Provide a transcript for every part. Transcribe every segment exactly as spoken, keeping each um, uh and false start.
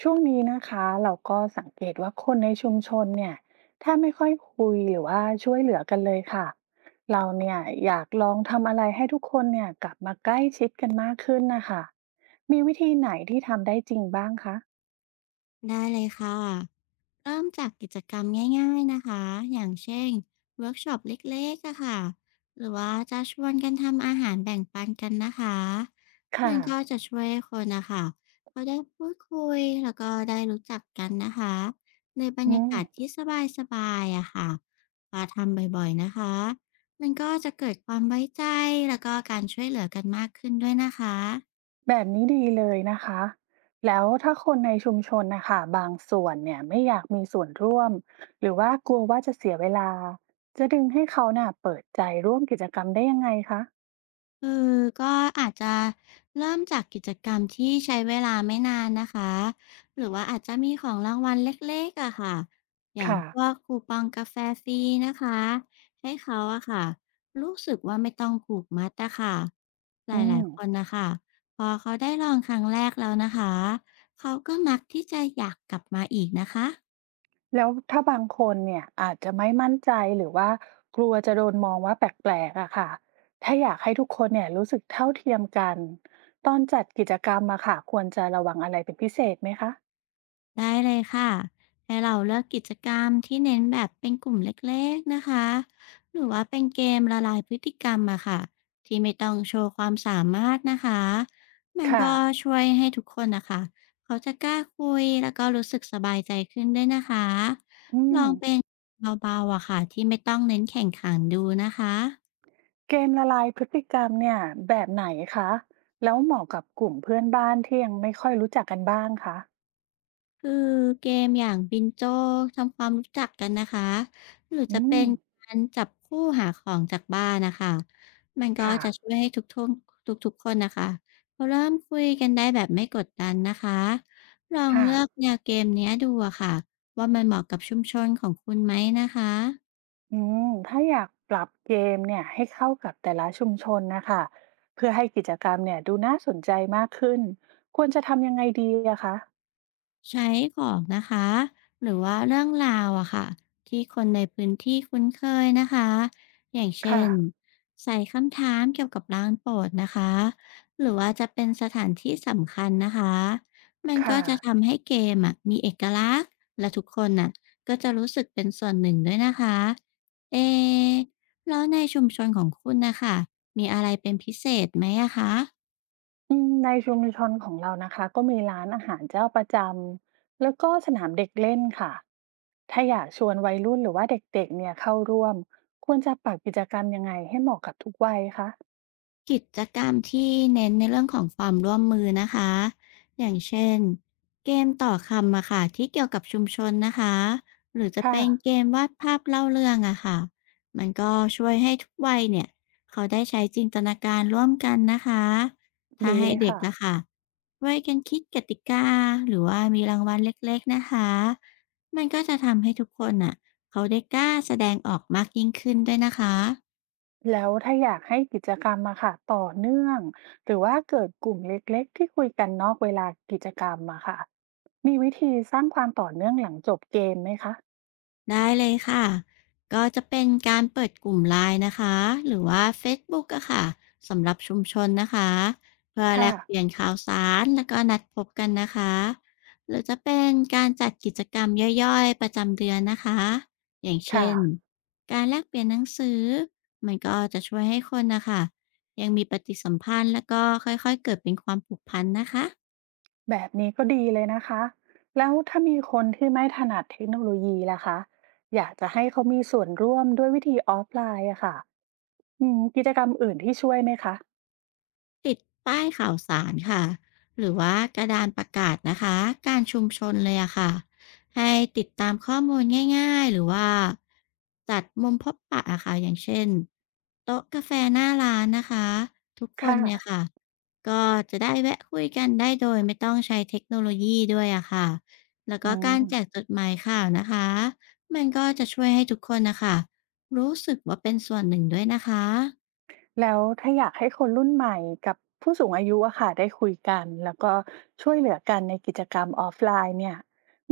ช่วงนี้นะคะเราก็สังเกตว่าคนในชุมชนเนี่ยแทบไม่ค่อยคุยหรือว่าช่วยเหลือกันเลยค่ะเราเนี่ยอยากลองทำอะไรให้ทุกคนเนี่ยกลับมาใกล้ชิดกันมากขึ้นนะคะมีวิธีไหนที่ทำได้จริงบ้างคะได้เลยค่ะเริ่มจากกิจกรรมง่ายๆนะคะอย่างเช่นเวิร์กช็อปเล็กๆอะค่ะหรือว่าจะชวนกันทำอาหารแบ่งปันกันนะคะค่ะมันก็จะช่วยให้คนนะคะเขาได้พูดคุยแล้วก็ได้รู้จักกันนะคะในบรรอืยามกาศที่สบายๆอะค่ะพอทำบ่อยๆนะคะมันก็จะเกิดความไว้ใจแล้วก็การช่วยเหลือกันมากขึ้นด้วยนะคะ แบบนี้ดีเลยนะคะแล้วถ้าคนในชุมชนนะคะบางส่วนเนี่ยไม่อยากมีส่วนร่วมหรือว่ากลัวว่าจะเสียเวลาจะดึงให้เขาน่ะเปิดใจร่วมกิจกรรมได้ยังไงคะคือก็อาจจะเริ่มจากกิจกรรมที่ใช้เวลาไม่นานนะคะหรือว่าอาจจะมีของรางวัลเล็กๆอะค่ะอย่างค่ะพวกคูปองกาแฟฟรีนะคะให้เขาอะค่ะรู้สึกว่าไม่ต้องผูกมัดอะค่ะหลอืาม ยๆคนนะคะพอเขาได้ลองครั้งแรกแล้วนะคะเขาก็มักที่จะอยากกลับมาอีกนะคะ แล้วถ้าบางคนเนี่ยอาจจะไม่มั่นใจหรือว่ากลัวจะโดนมองว่าแปลกๆอะค่ะถ้าอยากให้ทุกคนเนี่ยรู้สึกเท่าเทียมกัน ตอนจัดกิจกรรมอะค่ะควรจะระวังอะไรเป็นพิเศษไหมคะ ได้เลยค่ะให้เราเลือกกิจกรรมที่เน้นแบบเป็นกลุ่มเล็กๆนะคะหรือว่าเป็นเกมละลายพฤติกรรมอะค่ะ ที่ไม่ต้องโชว์ความสามารถนะคะ มันค่ะก็ช่วยให้ทุกคนนะคะเขาจะกล้าคุยแล้วก็รู้สึกสบายใจขึ้นด้วยนะคะ อืลมองเป็นเบาๆอะค่ะที่ไม่ต้องเน้นแข่งขันดูนะคะ เกมละลายพฤติกรรมเนี่ยแบบไหนคะ แล้วเหมาะกับกลุ่มเพื่อนบ้านที่ยังไม่ค่อยรู้จักกันบ้างคะคือเกมอย่างบินโจ้ทำความรู้จักกันนะคะหรืออืจะเป็มนการจับคู่หาของจากบ้านนะคะมันก็ค่ะจะช่วยให้ทุกทุกทุกทุกคนนะคะเขาเริ่มคุยกันได้แบบไม่กดดันนะคะลองค่ะ เลือกแนวเกมเนี้ยดูอะค่ะว่ามันเหมาะกับชุมชนของคุณไหมนะคะ อืมถ้าอยากปรับเกมเนี่ยให้เข้ากับแต่ละชุมชนนะคะเพื่อให้กิจกรรมเนี่ยดูน่าสนใจมากขึ้นควรจะทำยังไงดีอะคะใช้ของนะคะหรือว่าเรื่องราวอะค่ะที่คนในพื้นที่คุ้นเคยนะคะอย่างเช่ค่ะนใส่คำถามเกี่ยวกับร้านโปรดนะคะหรือว่าจะเป็นสถานที่สำคัญนะคะมันก็ค่ะจะทำให้เกมอะมีเอกลักษณ์และทุกคนน่ะก็จะรู้สึกเป็นส่วนหนึ่งด้วยนะคะเอะแล้วในชุมชนของคุณนะคะมีอะไรเป็นพิเศษไหมอะคะ อืมในชุมชนของเรานะคะก็มีร้านอาหารเจ้าประจำแล้วก็สนามเด็กเล่นค่ะถ้าอยากชวนวัยรุ่นหรือว่าเด็กๆเนี่ยเข้าร่วมควรจะปรับกิจกรรมยังไงให้เหมาะกับทุกวัยคะกิจกรรมที่เน้นในเรื่องของความร่วมมือนะคะอย่างเช่นเกมต่อคำอะค่ะที่เกี่ยวกับชุมชนนะคะหรือจะค่ะเป็นเกมวาดภาพเล่าเรื่องอะค่ะมันก็ช่วยให้ทุกวัยเนี่ยเขาได้ใช้จินตนาการร่วมกันนะคะถ้าดีให้เลยเด็กค่ะ ละค่ะช่วยกันคิดกติกาหรือว่ามีรางวัลเล็กๆนะคะมันก็จะทำให้ทุกคนอะเขาได้กล้าแสดงออกมากยิ่งขึ้นด้วยนะคะ แล้วถ้าอยากให้กิจกรรมอะค่ะต่อเนื่องหรือว่าเกิดกลุ่มเล็กๆที่คุยกันนอกเวลากิจกรรมอะค่ะมีวิธีสร้างความต่อเนื่องหลังจบเกมไหมคะได้เลยค่ะก็จะเป็นการเปิดกลุ่มไลน e นะคะ หรือว่าเฟซบุ๊กอะค่ะสำหรับชุมชนนะคะเพื่อแลค่ะกเปลี่ยนข่าวสารแล้วก็นัดพบกันนะคะ หรือจะเป็นการจัดกิจกรรมย่อยๆประจำเดือนนะคะ อย่างค่ะเช่นการแลกเปลี่ยนหนังสือมันก็จะช่วยให้คนนะคะยังมีปฏิสัมพันธ์แล้วก็ค่อยๆเกิดเป็นความผูกพันนะคะ แบบนี้ก็ดีเลยนะคะแล้วถ้ามีคนที่ไม่ถนัดเทคโนโลยีล่ะคะอยากจะให้เขามีส่วนร่วมด้วยวิธีออฟไลน์อะค่ะอืมกิจกรรมอื่นที่ช่วยไหมคะติดป้ายข่าวสารค่ะหรือว่ากระดานประกาศนะคะการชุมชนเลยอะค่ะให้ติดตามข้อมูลง่ายๆหรือว่าจัดมุมพบปะอะค่ะอย่างเช่นโต๊ะกาแฟหน้าร้านนะคะทุกคนค่ะเนี่ยค่ะก็จะได้แวะคุยกันได้โดยไม่ต้องใช้เทคโนโลยีด้วยอะค่ะแล้วอืก็กาม รแจกจดหมายข่าวนะคะมันก็จะช่วยให้ทุกคนนะคะรู้สึกว่าเป็นส่วนหนึ่งด้วยนะคะ แล้วถ้าอยากให้คนรุ่นใหม่กับผู้สูงอายุอะค่ะได้คุยกันแล้วก็ช่วยเหลือกันในกิจกรรมออฟไลน์เนี่ย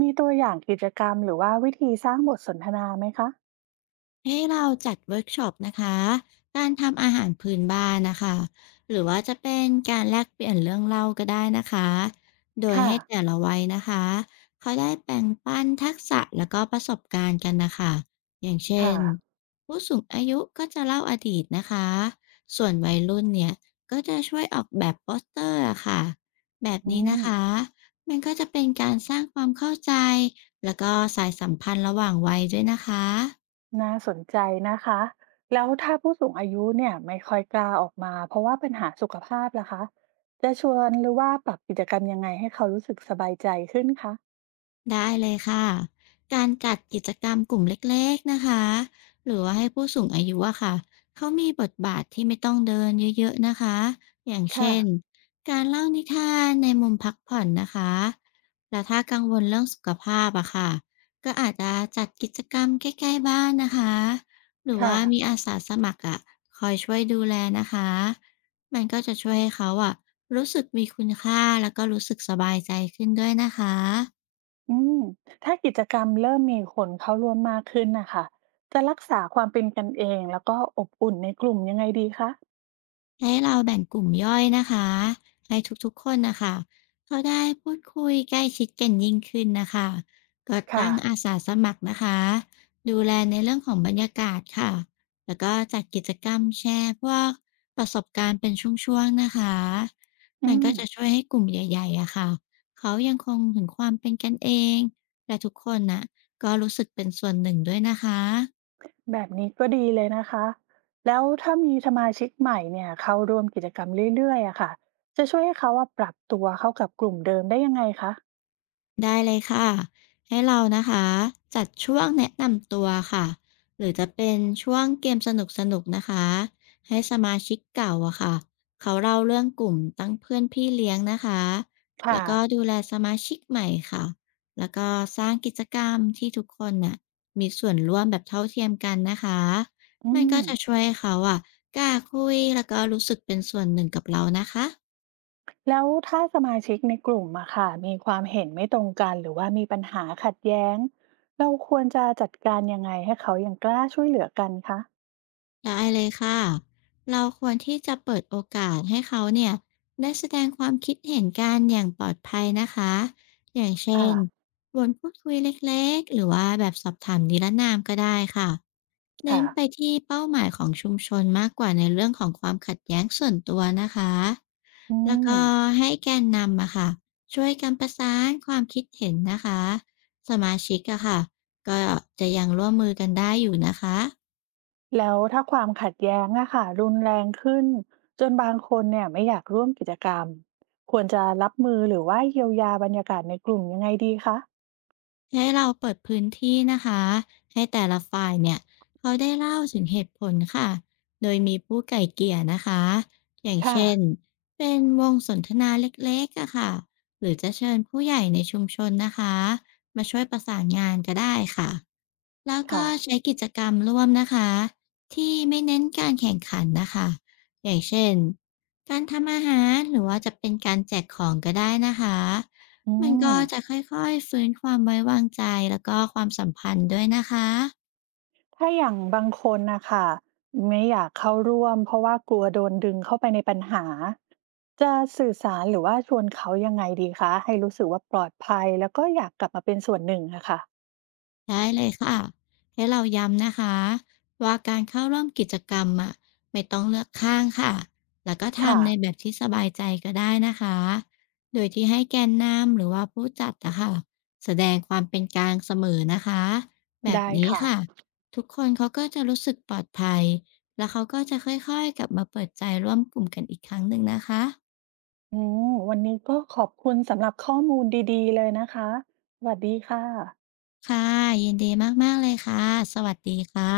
มีตัวอย่างกิจกรรมหรือว่าวิธีสร้างบทสนทนาไหมคะให้เราจัดเวิร์กช็อปนะคะ การทำอาหารพื้นบ้านนะคะ หรือว่าจะเป็นการแลกเปลี่ยนเรื่องเล่าก็ได้นะคะ โดยค่ะ ให้แต่ละวัยนะคะเขาได้แบ่งปันทักษะแล้วก็ประสบการณ์กันนะคะ อย่างเช่ค่ะ นผู้สูงอายุก็จะเล่าอดีตนะคะ ส่วนวัยรุ่นเนี่ยก็จะช่วยออกแบบโปสเตอร์อะค่ะแบบอืนี้มนะคะ มันก็จะเป็นการสร้างความเข้าใจแล้วก็สายสัมพันธ์ระหว่างวัยด้วยนะคะ น่าสนใจนะคะ แล้วถ้าผู้สูงอายุเนี่ยไม่ค่อยกล้าออกมาเพราะว่าปัญหาสุขภาพล่ะคะจะชวนหรือว่าปรับกิจกรรมยังไงให้เขารู้สึกสบายใจขึ้นคะได้เลยค่ะการจัดกิจกรรมกลุ่มเล็กๆนะคะหรือว่าให้ผู้สูงอายุอะค่ะเขามีบทบาทที่ไม่ต้องเดินเยอะๆนะคะอย่างค่ะ เช่นการเล่านิทานในมุมพักผ่อนนะคะและถ้ากังวลเรื่องสุขภาพอะค่ะก็อาจจะจัดกิจกรรมใกล้ๆบ้านนะคะหรือว่ามีค่ะ อาสาสมัครอะคอยช่วยดูแลนะคะมันก็จะช่วยให้เขาอะรู้สึกมีคุณค่าแล้วก็รู้สึกสบายใจขึ้นด้วยนะคะ อืมถ้ากิจกรรมเริ่มมีคนเข้าร่วมมากขึ้นนะคะจะรักษาความเป็นกันเองแล้วก็อบอุ่นในกลุ่มยังไงดีคะให้เราแบ่งกลุ่มย่อยนะคะให้ทุกๆคนนะคะเขาได้พูดคุยใกล้ชิดกันยิ่งขึ้นนะคะก็ค่ะตั้งอาสาสมัครนะคะดูแลในเรื่องของบรรยากาศค่ะแล้วก็จัดกิจกรรมแชร์พวกประสบการณ์เป็นช่วงๆนะคะอืมันก็มจะช่วยให้กลุ่มใหญ่ๆอะค่ะเขายังคงถึงความเป็นกันเองและทุกคนน่ะก็รู้สึกเป็นส่วนหนึ่งด้วยนะคะ แบบนี้ก็ดีเลยนะคะแล้วถ้ามีสมาชิกใหม่เนี่ยเข้าร่วมกิจกรรมเรื่อยๆอะค่ะจะช่วยให้เขาว่าปรับตัวเข้ากับกลุ่มเดิมได้ยังไงคะได้เลยค่ะให้เรานะคะจัดช่วงแนะนำตัวค่ะหรือจะเป็นช่วงเกมสนุกๆนกนะคะให้สมาชิกเก่าอะค่ะเขาเล่าเรื่องกลุ่มตั้งเพื่อนพี่เลี้ยงนะคะค่ะแล้วก็ดูแลสมาชิกใหม่ค่ะแล้วก็สร้างกิจกรรมที่ทุกคนน่ะมีส่วนร่วมแบบเท่าเทียมกันนะคะอืมันมก็จะช่วยให้เขาอะกล้าคุยแล้วก็รู้สึกเป็นส่วนหนึ่งกับเรานะคะ แล้วถ้าสมาชิกในกลุ่มอะค่ะมีความเห็นไม่ตรงกันหรือว่ามีปัญหาขัดแย้งเราควรจะจัดการยังไงให้เขายังกล้าช่วยเหลือกันคะ ได้เลยค่ะเราควรที่จะเปิดโอกาสให้เขาเนี่ยได้แสดงความคิดเห็นกันอย่างปลอดภัยนะคะอย่างเช่ค่ะ นบนพูดคุยเล็กๆหรือว่าแบบสอบถามนิรนามก็ได้ค่ะเน้ค่ะ นไปที่เป้าหมายของชุมชนมากกว่าในเรื่องของความขัดแย้งส่วนตัวนะคะอืแล้วม ก็ให้แกนนำอะค่ะช่วยกันประสานความคิดเห็นนะคะสมาชิกอะค่ะก็จะยังร่วมมือกันได้อยู่นะคะ แล้วถ้าความขัดแย้งอะค่ะรุนแรงขึ้นจนบางคนเนี่ยไม่อยากร่วมกิจกรรมควรจะรับมือหรือว่าเยียวยาบรรยากาศในกลุ่มยังไงดีคะให้เราเปิดพื้นที่นะคะให้แต่ละฝ่ายเนี่ยเขาได้เล่าถึงเหตุผลค่ะโดยมีผู้ไก่เกลี่ยนะคะอย่างค่ะ เช่นเป็นวงสนทนาเล็กๆอะค่ะหรือจะเชิญผู้ใหญ่ในชุมชนนะคะมาช่วยประสานงานก็ได้ค่ะ แล้วก็ค่ะ ใช้กิจกรรมร่วมนะคะที่ไม่เน้นการแข่งขันนะคะอย่างเช่นการทำอาหารหรือว่าจะเป็นการแจกของก็ได้นะคะอืมันม ก็จะค่อยๆฟื้นความไว้วางใจแล้วก็ความสัมพันธ์ด้วยนะคะ ถ้าอย่างบางคนนะคะไม่อยากเข้าร่วมเพราะว่ากลัวโดนดึงเข้าไปในปัญหาจะสื่อสารหรือว่าชวนเขายังไงดีคะให้รู้สึกว่าปลอดภัยแล้วก็อยากกลับมาเป็นส่วนหนึ่งอะค่ะได้เลยค่ะให้เราย้ำนะคะว่าการเข้าร่วมกิจกรรมอ่ะไม่ต้องเลือกข้างค่ะแล้วก็ค่ะทำในแบบที่สบายใจก็ได้นะคะโดยที่ให้แกนนำหรือว่าผู้จัดนะคะแสดงความเป็นกลางเสมอนะคะแบบได้นี้ค่ะ ค่ะทุกคนเขาก็จะรู้สึกปลอดภัยแล้วเขาก็จะค่อยๆกลับมาเปิดใจร่วมกลุ่มกันอีกครั้งหนึ่งนะคะอืมวันนี้ก็ขอบคุณสำหรับข้อมูลดีๆเลยนะคะสวัสดีค่ะค่ะยินดีมากๆเลยค่ะสวัสดีค่ะ